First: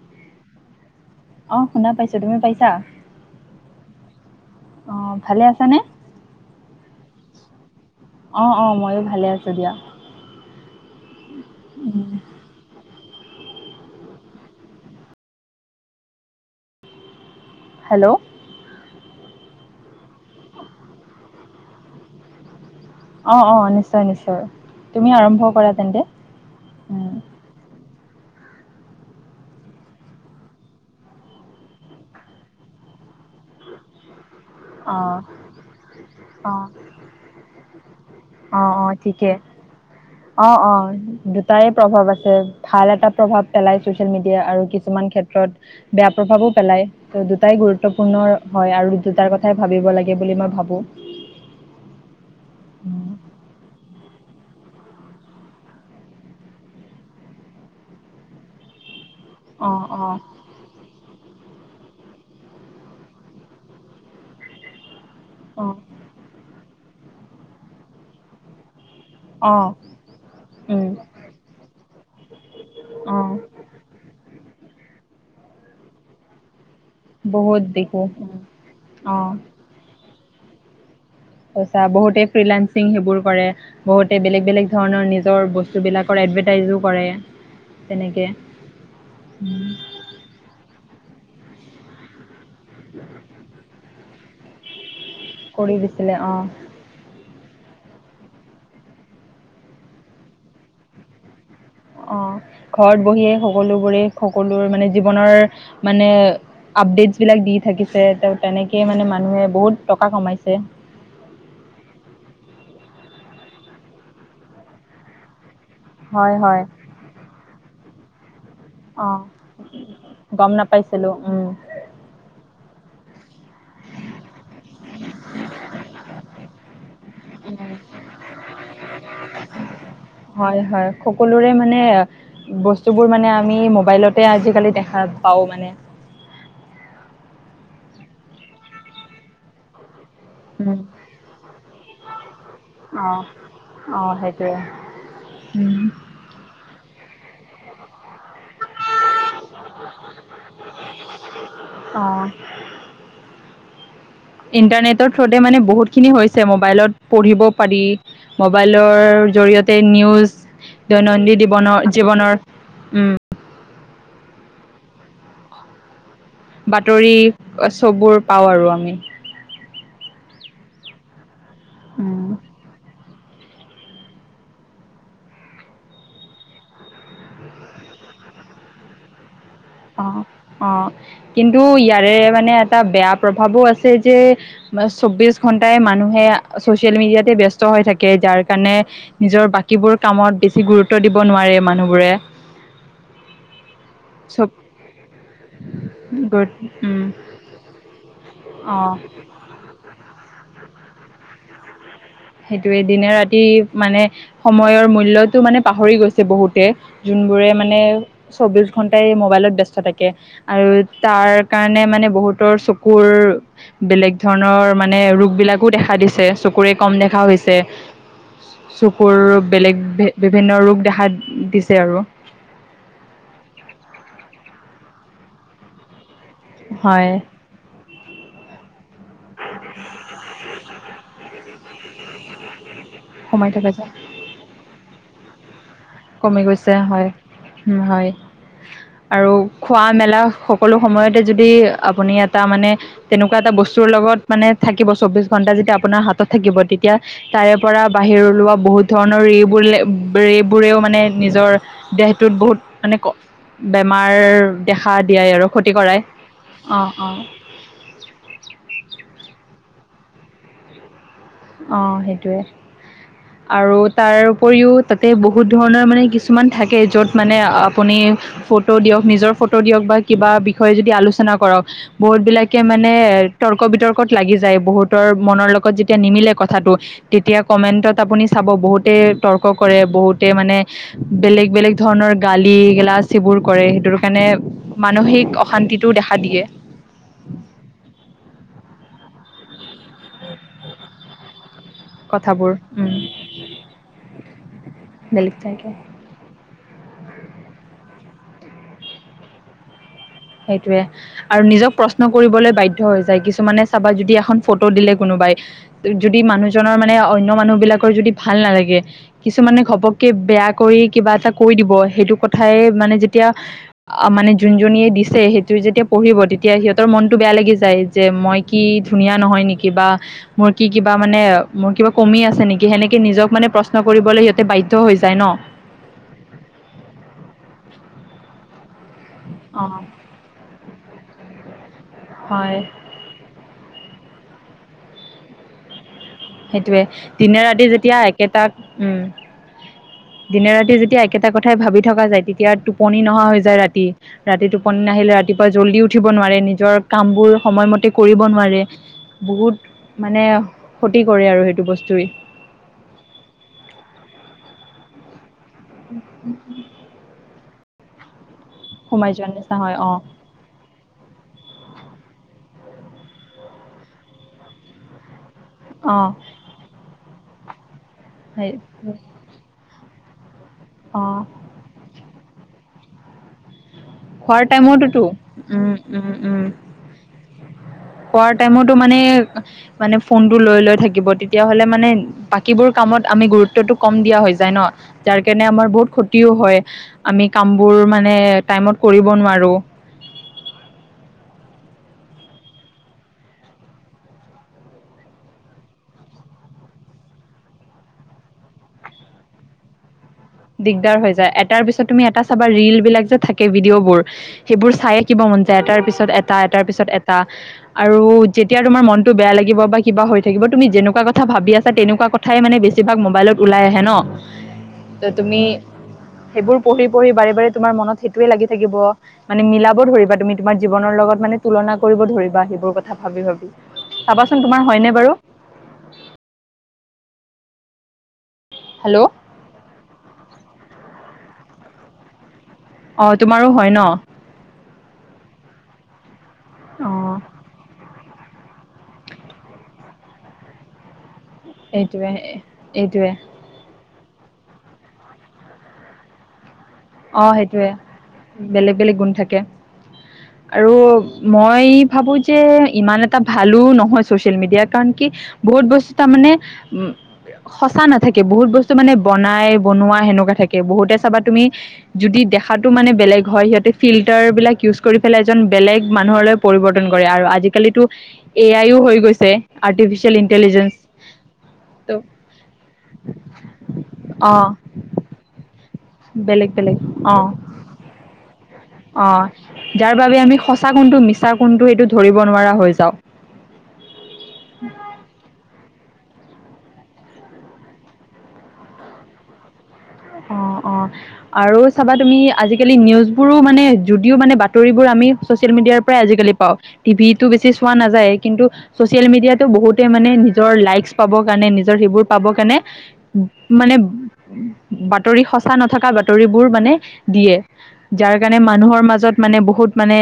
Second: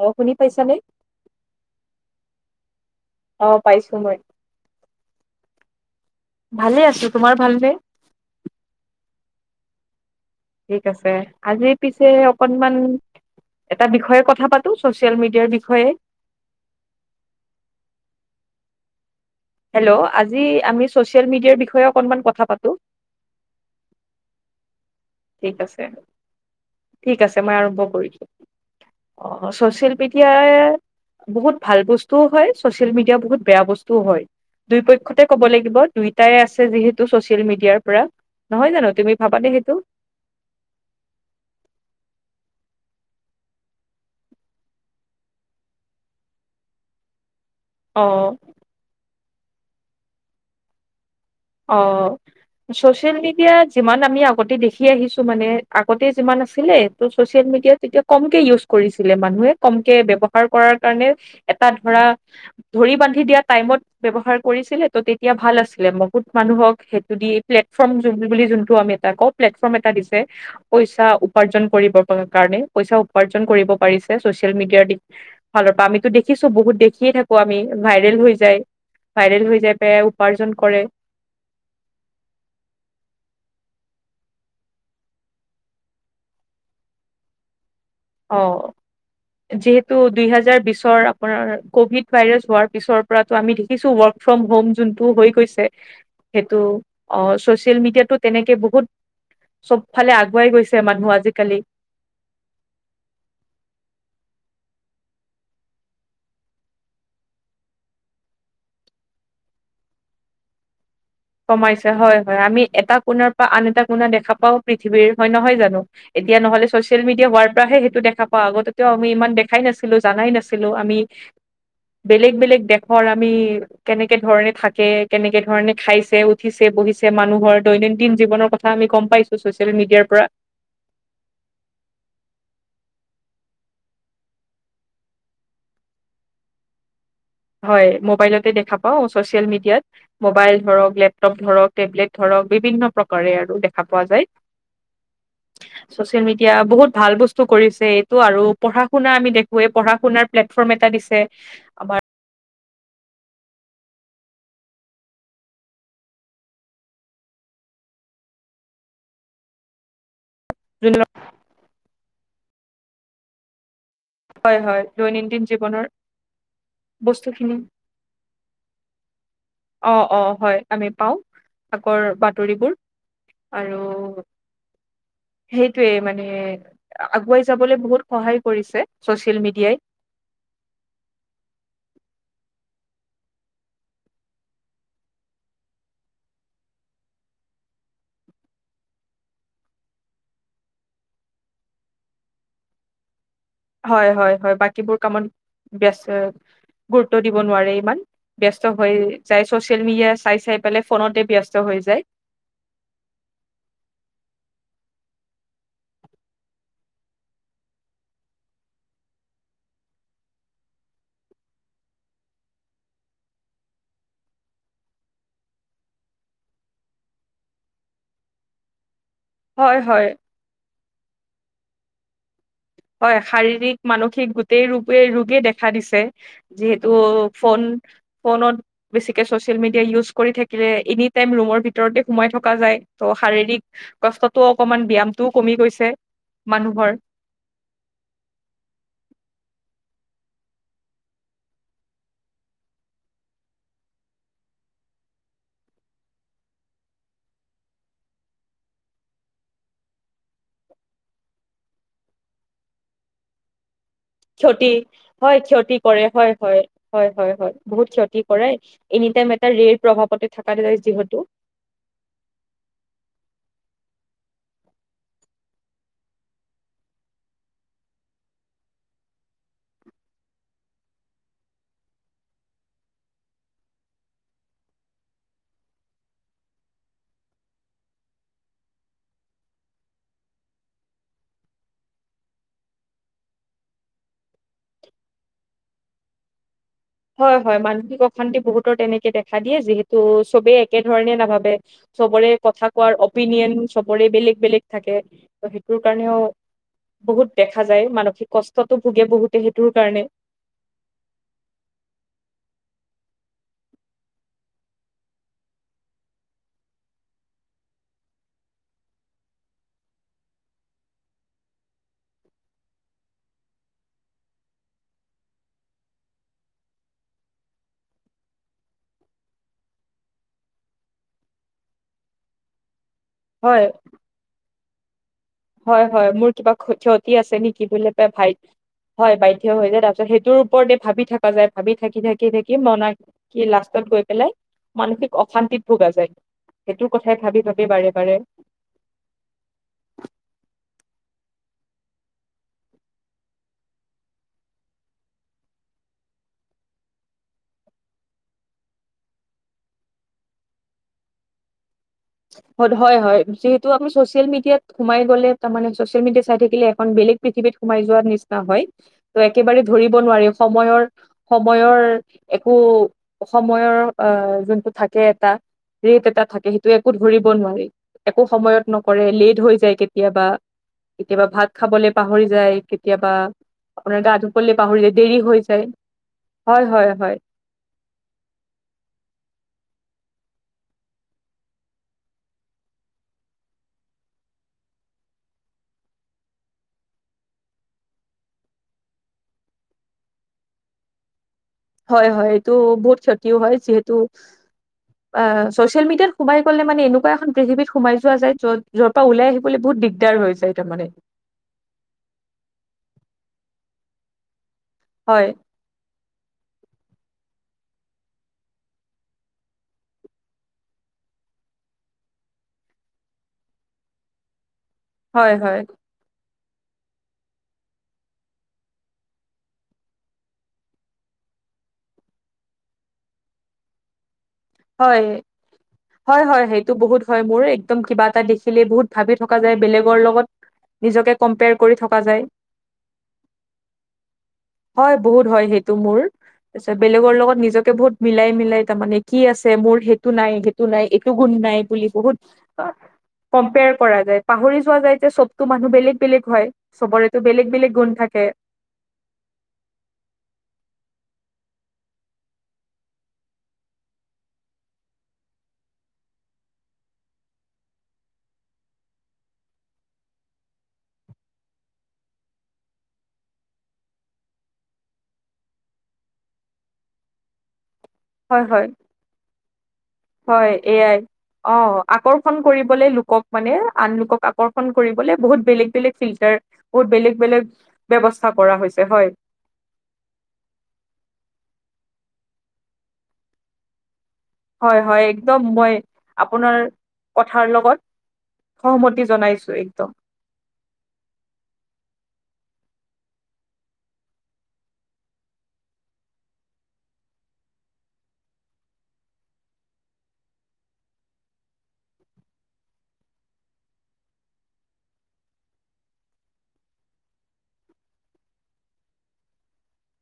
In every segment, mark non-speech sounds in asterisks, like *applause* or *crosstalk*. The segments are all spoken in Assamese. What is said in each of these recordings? অ', শুনি পাইছানে? অ', শুনা পাইছোঁ, তুমি পাইছা? অ', পাইছোঁ মই। অ', ভালে আছানে? ভালে আছোঁ, তোমাৰ ভালনে? অ', অ', ময়ো ভালে আছোঁ দিয়া। ঠিক আছে, আজি পিছে উম, অকনমান এটা বিষয়ে কথা পাতোঁ, ছচিয়েল মিডিয়াৰ বিষয়ে। হেল্ল'! হেল্ল'! আজি আমি ছচিয়েল মিডিয়াৰ বিষয়ে অকনমান কথা পাতোঁ। অ', অ', নিশ্চয়, নিশ্চয় তুমি আৰম্ভ কৰা তেন্তে উম। ত'‌ মই আৰম্ভ কৰিছোঁ, অ', ছচিয়েল মিডিয়াই বহুত ভাল বস্তুও হয়, ছচিয়েল মিডিয়া বহুত বেয়া বস্তুও হয়। অ', দুইপক্ষতে ক'ব লাগিব, দুইটাই আছে অ', যিহেতু ছচিয়েল মিডিয়াৰ পৰা। নহয় অ', অ', জানোঁ? তুমি ঠিকে ভাবানে সেইটো? অ', অ'। দুটাই প্ৰভাৱ আছে, ভাল এটা প্ৰভাৱ পেলাই ছচিয়েল মিডিয়া, আৰু কিছুমান ক্ষেত্ৰত বেয়া প্ৰভাৱো পেলাই, ত' দুটাই গুৰু গুৰুত্বপূৰ্ণৰ অ', হয়, আৰু দুটাৰ কথাই ভাবিব লাগে বুলি মই ভাবোঁ। অ'। চচিয়েল মিডিয়া যিমান আমি আগতে দেখি আহিছোঁ মানে, আগতে যিমান আছিলে ত' চচিয়েল মিডিয়াত তেতিয়া কমকে ইউজ কৰিছিলে মানুহে, অ', কমকে অ', ব্যৱহাৰ কৰাৰ কাৰণে এটা ধৰা ধৰি বান্ধি দিয়া টাইমত ব্যৱহাৰ কৰিছিলে। ত' তেত য়া ভাল অ', আছিলে, বহুত মানুহক সেইটো দি প্লেটফৰ্ম যোনটো বুলি যোনটো আমি *unintelligible* প্লেটফৰ্ম অ', এটা দিছে, উম, পইচা উ উপাৰ্জন কৰিব কাৰণে, পইচা অ', উপাৰ্জন কৰিব পাৰিছে, ছচিয়েল মিডিয়াৰ দি ফালৰ পৰা আমিতো‌ দেখিছোঁ, বহুত দে দেখিয়ে থাকোঁ আমি, বহুত দেখো ভাইৰেল উম। হৈ যায়, অ' ভাইৰেল হৈ যায় পেলাই উপাৰ্জন কৰে। সঁচা বহুতেই ফ্ৰি লানসিং সেইবোৰ কৰে। বহুতে বেলেগ, বেলেগ ধৰণৰ নিজৰ বস্তুবিলাকৰ এডভাৰটাইজো কৰে। তেনেকে অ', যিহে তু, দুই হাজাৰ বিছৰ আপোনাৰ ক'ভিড ভাইৰাছ হোৱাৰ পিছৰ পৰাতো আমি দেখিছোঁ ৱৰ্ক ফ্ৰম হ'ম যোনটো হৈ হৈছে, কৰি দিছিলে অ' সেইটো অ', ছচিয়েল মিডিয়াতো তেনেকে বহুত চব ফালে আগুৱাই গৈছে মানুহ আজিকালি। অ', ঘৰত বহিয়ে সকলোবোৰে‌ সকলোৰ মানে জীৱনৰ মানে আপডেটছ বিলাক দি থাকিছে, ত' তেনেকে মানে, মানুহে বহুত টকা কমাইছে। কমাইছে, হয়-হয়। আমি এটা কোণাৰ পৰা, আন এটা কোণা, দেখা পাও পৃথিৱীৰ হয়, নহয় জানো?। হয় এতিয়া হয় নহ'লে ছচিয়েল মিডিয়া হোৱাৰ পৰাহে সেইটো দেখা পাওঁ। আগতে অ' ইমান দেখাই নাছিলোঁ, জানাই গম নাছিলোঁ আমি। নাপাইছিলো উম বেলেগ-বেলেগ দেশৰ আমি, কেনেকে ধৰণে থাকে, কেনেকে ধৰণে খাইছ উঠিছে, বহিছে, মানুহৰ দৈনন্দিন জীৱনৰ কথা, আমি গম পাইছোঁ, ছচিয়েল মিডিয়াৰ পৰা। হয় হয়। সকলোৰে মানে, বস্তুবোৰ মানে আমি মোবাইলতে আজিকালি, দেখা পাওঁ মানে। হয়, মবাইলতে দেখা পাওঁ, ছচিয়েল মিডিয়াত। মোবাইল উম ধৰক, লেপটপ ধৰক টেবলেট ধৰক, বিভিন্ন অ', প্ৰকাৰে আৰু দেখা পোৱা অ', যায়। সেইটোৱে উম, চচিয়েল মিডিয়া, বহুত ভাল বস্তু কৰিছে এইটো, আৰু পঢ়া শুনা আমি দেখোৱেই, পঢ়া শুনাৰ প্লেটফৰ্ম এটা দিছে। আমাৰ অ। ইণ্টাৰনেটৰ থ্ৰোতে, মানে বহুত খিনি হৈছে মোবাইলত, পঢ়িব পাৰি মোবাইলৰ, জৰিয়তে নিউজ যোনবিলাক দৈনন্দিন দিৱনৰ, জীৱনৰ উম। হয় হয় দৈনন্দিন জীৱনৰ বাতৰি, বস্তুখিনি চববোৰ পাওঁ আৰু আমি। অ', অ', হয় আমি পাওঁ, আগৰ উম, বাতৰিবোৰ। আৰু সেইটোৱে মানে, আগুৱাই যাবলৈ বহুত সহায় কৰিছে। ছ'চিয়েল মিডিয়াই। অ', অ', কিন্তু, ইয়াৰে মানে এটা বেয়া প্ৰভাৱো আছে যে চৌবিশ ঘণ্টাই মানুহে, চচিয়েল মিডিয়াতে ব্যস্ত হৈ থাকে। যাৰ কাৰণে নিজৰ বাকীবোৰ কামত, বেছি গুৰুত্ব দিব নোৱাৰে মানুহবোৰে। চব হয়-হয়-হয়, বাকীবোৰ কামত ব্যস্ত, গুড উম গুৰুত্ব দিব নোৱাৰে ইমান, ব্যস্ত অ হৈ যাই, চচিয়েল মিডিয়া চাই-চাই পেলাই, ফোনতে ব্যস্ত হৈ যায়। সেইটোৱে, দিনে ৰাতি মানে সময়ৰ মূল্যটো মানে পাহৰি গৈছে বহুতে যোনবোৰে মানে চৌবিশ ঘণ্টাই মোবাইলত ব্যস্ত থাকে। আৰু তাৰ কাৰণে মানে বহুতৰ চকুৰ বেলেগ ধৰণৰ মানে ৰোগ বিলাকো দেখা দিছে চকুৰে কম দেখা গৈছে চকুৰ হয় বেলেগ হয় বিভিন্ন ৰোগ দেখা দিছে আৰু হয় শাৰীৰিক মানসিক গোটেই ৰোগে ৰোগেই দেখা দিছে যিহেতু হয় ফোন ফোনত বেছিকে ছচিয়েল মিডিয়া ইউজ কৰি থাকিলে এনি টাইম ৰুমৰ ভিতৰতে সোমাই থকা যায়। ত' সোমাই শাৰীৰিক থকা যায় কষ্টতো অকনমান ব্যায়ামটোও কমি গৈছে। কমি গৈছে মানুহৰ হয় উম হয়। আৰু খোৱা মেলা সকলো সময়তে যদি আপুনি এটা মানে তেনেকুৱা এটা বস্তুৰ লগত মানে থাকিব চৌবিশ ঘণ্টা যেতিয়া আপোনাৰ হাতত থাকিব তেতিয়া তাৰে পৰা বাহিৰ ওলোৱা বহুত ধৰণৰ ৰেবোৰ বোৰেও মানে নিজৰ দেহটোত বহুত মানে ক বেমাৰ ক্ষতি দেখা দিয়াই হয় আৰু ক্ষতি কৰাই কৰে হয় হয় অ হয় অ হয় হয় বহুত ক্ষ কি কৰে, এনি টাইম এটা ৰেল প্ৰভাৱতে থকা যিহেতু। অ', সেইটোৱে। *inaudible* আৰু তাৰ উপৰিও তাতে বহুত ধৰণৰ মানে কিছুমান থাকে, য'ত মানে আপুনি ফটো দিয়ক, নিজৰ ফটো দিয়ক, বা কিবা বিষয়ে যদি আলোচনা কৰক। বহুত বিলাকে মানে তৰ্ক বিতৰ্কত লাগি যায়, বহুতৰ মনৰ লগত যে তিয়া নিমিলে কথাটো, তেতিয়া কমেণ্টত আপুনি চাব, বহুতে তৰ্ক কৰে, বহুতে মানে বেলেগ, বেলেগ ধৰণৰ গালি, গিলাচ সেইবোৰ কৰে, সেইটোৰ কাৰণে মানসিক অশান্তিটোও দেখা দিয়ে। হয়, হয়, মানসিক অশান্তি বহুতৰ তেনেকে দেখা দিয়ে, যিহেতু চবেই একে ধৰণে নাভাবে। চবৰে কথাবোৰ কথা উম কোৱাৰ অপিনিয়ন চবৰে বেলেগ, বেলেগ থাকে, বেলেগ ত' ঠাইত সেইটোৰ কাৰণেও বহুত দেখা যায়, মানসিক কষ্টতটো ভোগে বহুতে সেইটোৰ কাৰণে। সেইটোয়ে। আৰু নিজক প্ৰশ্ন কৰিবলৈ বাধ্য হৈ যায়, কিছুমানে চাবা, যদি এখন ফটো দিলে কোনোবাই যদি মানুহজনৰ মানে অনন্য মানুহ বিলাকৰ যদি ভাল নালাগে। কিছুমানে ঘপককে বেয়া কৰি কিবা এটা কৈ দিব, সেইটো কথাই মানে যেতিয়া অ', মানে যোনজনীয়ে দিছে সেইটো যেতিয়া পঢ়িব, তেতিয়া সিহঁতৰ মনটো বেয়া লাগি যায়, যে মই কি ধুনীয়া নহয় নেকি, বা মোৰ কি কিবা মানে, মোৰ কিবা কমি আছে নেকি, সেনেকে নিজক মানে হয় প্ৰশ্ন কৰিবলৈ সিহঁতে বাধ্য হৈ যায় ন'। হয়, হয়, মোৰ কিবা ক্ষতি আছে নেকি বুলি পাই ভাইট হয়, বাধ্য অ হৈ যায়, তাৰ পিছত সেইটোৰ ওপৰতে ভাবি থকা যায়, ভাবি থাকি, থাকি, হয় থাকি মন কি লাষ্টত গৈ পেলাই, মানসিক অশান্তিত ভোগা যায়। সেইটোৱে, সেইটোৰ কথাই ভাবি দিনে ভাবি ৰাতি বাৰে যেতিয়া বাৰে একেটাক, উম। দিনে ৰাতি যেতিয়া একেটা কথাই ভাবি থকা যায়, তেতিয়া টোপনি নহা হৈ যায় ৰাতি। ৰাতি টোপনী নাহিলে ৰাতিপুৱা জল্দি উঠিব নোৱাৰে, নিজৰ কাম বোৰ সময়মতে কৰিব নোৱাৰে। বহুত মানে ক্ষতি কৰে আৰু সেইটো বস্তুৱে। হয়, হয়, যিহেতু আমি চছিয়েল মিডিয়াত সোমাই গ'লে তাৰমানে চছিয়েল মিডিয়াত চাই থাকিলে এখন বেলেগ পৃথিৱীত সোমাই যোৱাৰ নিচিনা হয়, সোমাই ত' যোৱা নিচিনা একেবাৰে হয় অ ধৰিব নোৱাৰি, সময়ৰ সময়ৰ একো সময়ৰ আ, যোনটো থাকে এটা। অ ৰেট এটা থাকে, সেইটো একোত ধৰিব নোৱাৰি, একো সময়ত নকৰে, লেট হৈ যায় কেতিয়াবা। অ কেতিয়াবা ভাত খাবলৈ পাহৰি যায়, কেতিয়াবা আপোনাৰ গা খোৱাৰ ধুবলে পাহৰেই, টাইমতোতো দেৰি হৈ যায়, উম উম উম হয় হয় হয়। খোৱাৰ টাইমতো মানে- মানে ফোনটো লৈ লৈ থাকিব, তেতিয়া হ'লে মানে বাকীবোৰ কামত আমি গুৰুত্বটো কম দিয়া হৈ যায় ন, যাৰ কাৰণে আমাৰ বহুত ক্ষতিও হয়। আমি কামবোৰ মানে টাইমত কৰিব নোৱাৰো। হয়, হয় এইটো বহুত ক্ষতিও হয়, যিহেতু অ' চ'ছিয়েল মিডিয়াত সোমাই গ'লে মানে, এনেকুৱা এখন পৃথিৱীত সোমাই যোৱা যায় যত যৰ পৰা ওলাই আহিবলৈ বহুত দিগদাৰ হৈ যায় তাৰমানে। দিগদাৰ হৈ যায়, এটাৰ পিছত তুমি এটা চাবা ৰিল বিলাক যে থাকে, ভিডিঅ' বোৰ সেইবোৰ চাইয়ে কিবা হয়, মন এটাৰ পিছত এটা, এটাৰ পিছত এটা। আৰু যেতিয়া তোমাৰ মনটো বেয়া লাগিব বা কিবা হৈ থাকিব, তুমি যেনেকুৱা কথা ভাবি আছা তেনেকুৱা কথা ঠাই মানে বেছিভাগ মোবাইলত ওলাই আহে ন। ত হয়, তুমি হয়, সেইবোৰ পঢ়ি পঢ়ি বাৰে বাৰে তোমাৰ মনত সেইটোয়ে লাগি থাকিব। মানে মিলাব ধৰিবা তুমি তোমাৰ জীৱনৰ লগত মানে তুলনা কৰিব ধৰিবা, সেইবোৰ কথা ভাবি ভাবি। চাবাচোন তোমাৰ হয়নে হয়। বাৰু? হয় হয়। সেইটো বহুত হয়, মোৰ একদম কিবা এটা দেখিলে বহুত হেল্ল' ভাবি থক থকা যায়, বেলেগৰ লগত নিজকে কম্পেয়াৰ কৰি থকা যায়। অঁ তোমাৰো হয় ন? হয়, বহুত হয় সেইটো মোৰ, তাৰপিছত অ বেলেগৰ লগত নিজকে বহুত মিলাই মিলাই তাৰমানে কি আছে মোৰ সেইটো নাই সেইটো এইটো গুণ নাই বুলি এইটোৱে বহুত এইটোৱে কম্পেয়াৰ কৰা যায়, পাহৰি যোৱা যায়, যে চবতো মানুহ বেলেগ বেলেগ হয়। অ চবৰেতো বেলেগ সেইটোৱে বেলেগ গুণ থাকে। বেলেগ, বেলেগ গুণ থাকে। *inaudible* আৰু মই ভাবো যে ইমান এটা ভালো নহয়, ছ'চিয়েল মিডিয়া কাৰণ কি বহুত বস্তু তাৰমানে উ সঁচা নাথাকে, বহুত বস্তু মানে বনাই, বনোৱাই সেনেকুৱা থাকে, বহুতে চাবা তুমি যদি দেখাটো মানে বেলেগ হয়, সিহঁতে ফিল্টাৰ বিলাক ইউজ কৰি পেলাই, এজন বেলেগ মানুহলৈ পৰিৱৰ্তন কৰে আৰু আজিকালিতো হয়, এ হয়। আইও হৈ গৈছে আৰ্টিফিচিয়েল হয় ইণ্টেলিজেঞ্চ। এয়াই অ ত' আকৰ্ষণ কৰিবলে লোকক মানে আন লোকক অঁ আকৰ্ষণ কৰিবলে বহুত বেলেগ বেলেগ ফিল্টাৰ, বেলেগ বহুত বেলেগ অঁ বেলেগ ব্যয়স্থা কৰা হৈছে হয়। অঁ যাৰ আমি সঁচা কোনটো, মিছা কোনটো, এইটো ধৰিব নোৱাৰা হৈ যাওঁ। হয় হয় একদম মই আপোনাৰ কথাৰ লগত সহমতি জনাইছো একদম। অ', অ'। আৰু চাবা তুমি আজিকালি নিউজবোৰো মানে জুদিও মানে বাতৰিবোৰ আমি ছ'চিয়েল মিডিয়াৰ প্ৰায় আজিকালি পাওঁ, টিভিটো বেছি চোৱা নাযায়, কিন্তু ছচিয়েল মিডিয়াতো বহুতে মানে নিজৰ লাইকচ পাবৰ কাৰণে, নিজৰ সেইবোৰ পাবৰ কাৰণে মানে, বাতৰি সঁচা নথকা বাতৰিবোৰ মানে দিয়ে। যাৰ কাৰণে, মানুহৰ মাজত মানে, বহুত মানে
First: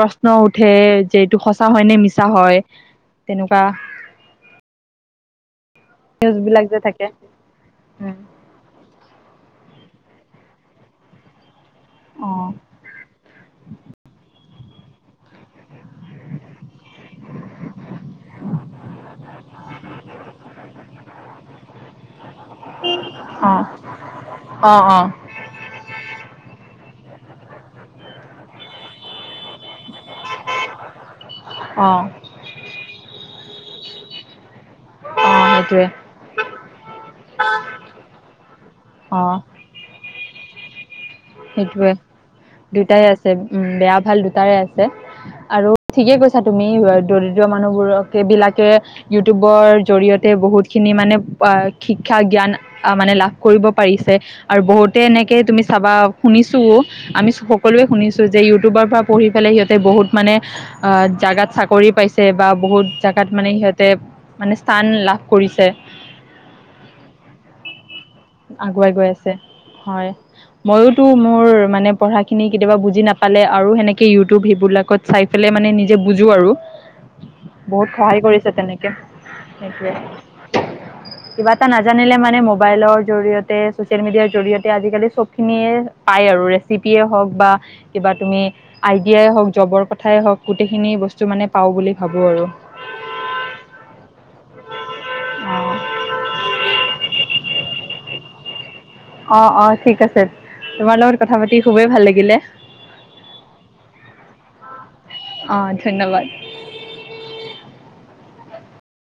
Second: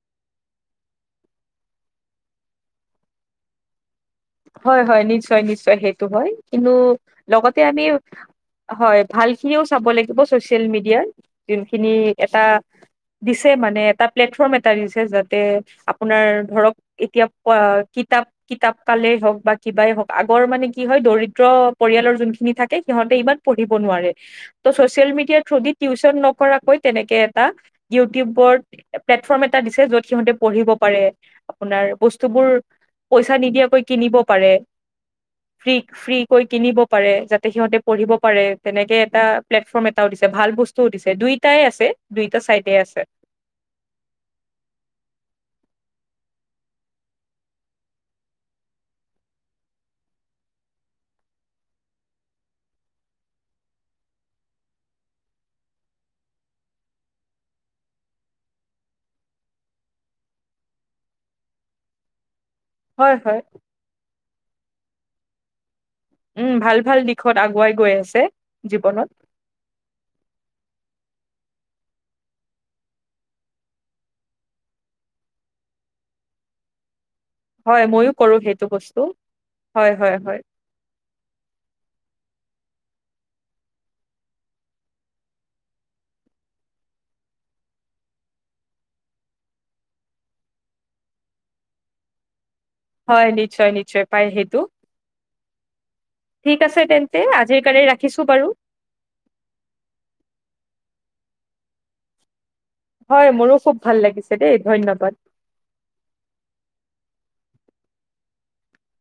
প্ৰশ্ন উঠে, যে এইটো সঁচা হয়, নে মিছা হয় তেনকুৱা। হয়, হয় নিশ্চয়, নিশ্চয় সেইটো হয়, নিউজবিলাক যে থাকে। লগতে আমি উম, হয়, ভালখিনিও চাব লাগিব ছ'চিয়েল মিডিয়াত। যোনখিনি এটা অ', দিছে মানে, এটা প্লেটফৰ্ম এ *inaudible* দিছে যাতে আপোনাৰ ধৰক এতিয়া পোৱা কিতাপ, কিতাপ কালে হওক বা কিবাই হওক আগৰ মানে কি হয় দৰিদ্ৰ পৰিয়ালৰ যোনখিনি থাকে সিহঁতে ইমান অ', পঢ়িব নোৱাৰে! ত' অ', অ', ছচিয়েল অ', মিডিয়াৰ থ্ৰু দি টিউচন নকৰাকৈ তেনেকে এটা ইউটিউবৰ প্লেটফৰ্ম এটা দিছে য'ত সিহঁতে পঢ়িব পাৰে। আপোনাৰ অ', বস্তুবোৰ, পইচা নিদিয়াকৈ কিনিব পাৰে, সেইটোৱে। ফ্ৰী-ফ্ৰী কৈ কিনিব পাৰে, যাতে সিহঁতে পঢ়িব পাৰে, তেনেকে অ এটা, প্লেটফৰ্ম এটাও দিছে, ভাল বস্তু দিছে, দুইটাই আছে, সেইটোৱে দুইটা চাইডে দুটাই আছে। উম, বেয়া ভাল দুটাৰে আছে। আৰু ঠিকে কৈছা তুমি, দৰিদ্ৰ মানুহবোৰক এইবিলাকে ইউটিউবৰ, জৰিয়তে বহুতখিনি মানে, শিক্ষা জ্ঞান আহ মানে, লাভ কৰিব পাৰিছে, আৰু বহুতে, এনেকে তুমি চাবা শুনিছোঁও, আমি সকলোৱে শুনিছোঁ যে ইউটিউবৰ পৰা পঢ়ি পেলাই সিহঁতে বহুত মানে আ, জাগাত চাকৰি পাইছে, বা বহুত হয় জাগাত হয় মানে সিহঁতে, মানে স্থান লাভ কৰিছে। উম, ভাল-ভাল দিশত আগুৱাই গৈ আছে, আগুৱাই গৈ জীৱনত। আছে হয়, মইয়ো টো মোৰ, মানে পঢ়াখিনি কেতিয়াবা বুজি নাপালে, আৰু সেনেকৈ ইউটিউব সেইবিলাকত চাই পেলাই, মানে নিজে বুজো আৰু। হয়, বহুত ময়ো সহায় কৰোঁ কৰিছে সেইটো তেনেকে বস্তু। সেইটোৱে হয়, হয়। কিবা এটা নাজানিলে মানে, মোবাইলৰ জৰিয়তে, চছিয়েল মিডিয়া জৰিয়তে, আজিকালি চব খিনিয়ে পায় আৰু, ৰেফিপিয়ে হওক বা কিবা তুমি, আইডিয়াই হওঁক, জবৰ কথাই হওঁক, গোটেইখিনি বস্তু মানে পাওঁ বুলি ভাবো আৰু। হয়, নিশ্চয়, নিশ্চয় পাই সেইটো। ঠিক আছে তেন্তে, আজিৰ কাৰনে, ৰাখিছো বাৰু। অ', অ', ঠিক আছে, তোমাৰ লগত কথা পাতি, খুবেই ভাল লাগিলে। হয়, মোৰো খুব ভাল লাগিছে দেই, ধন্যবাদ। অ', ধন্যবাদ।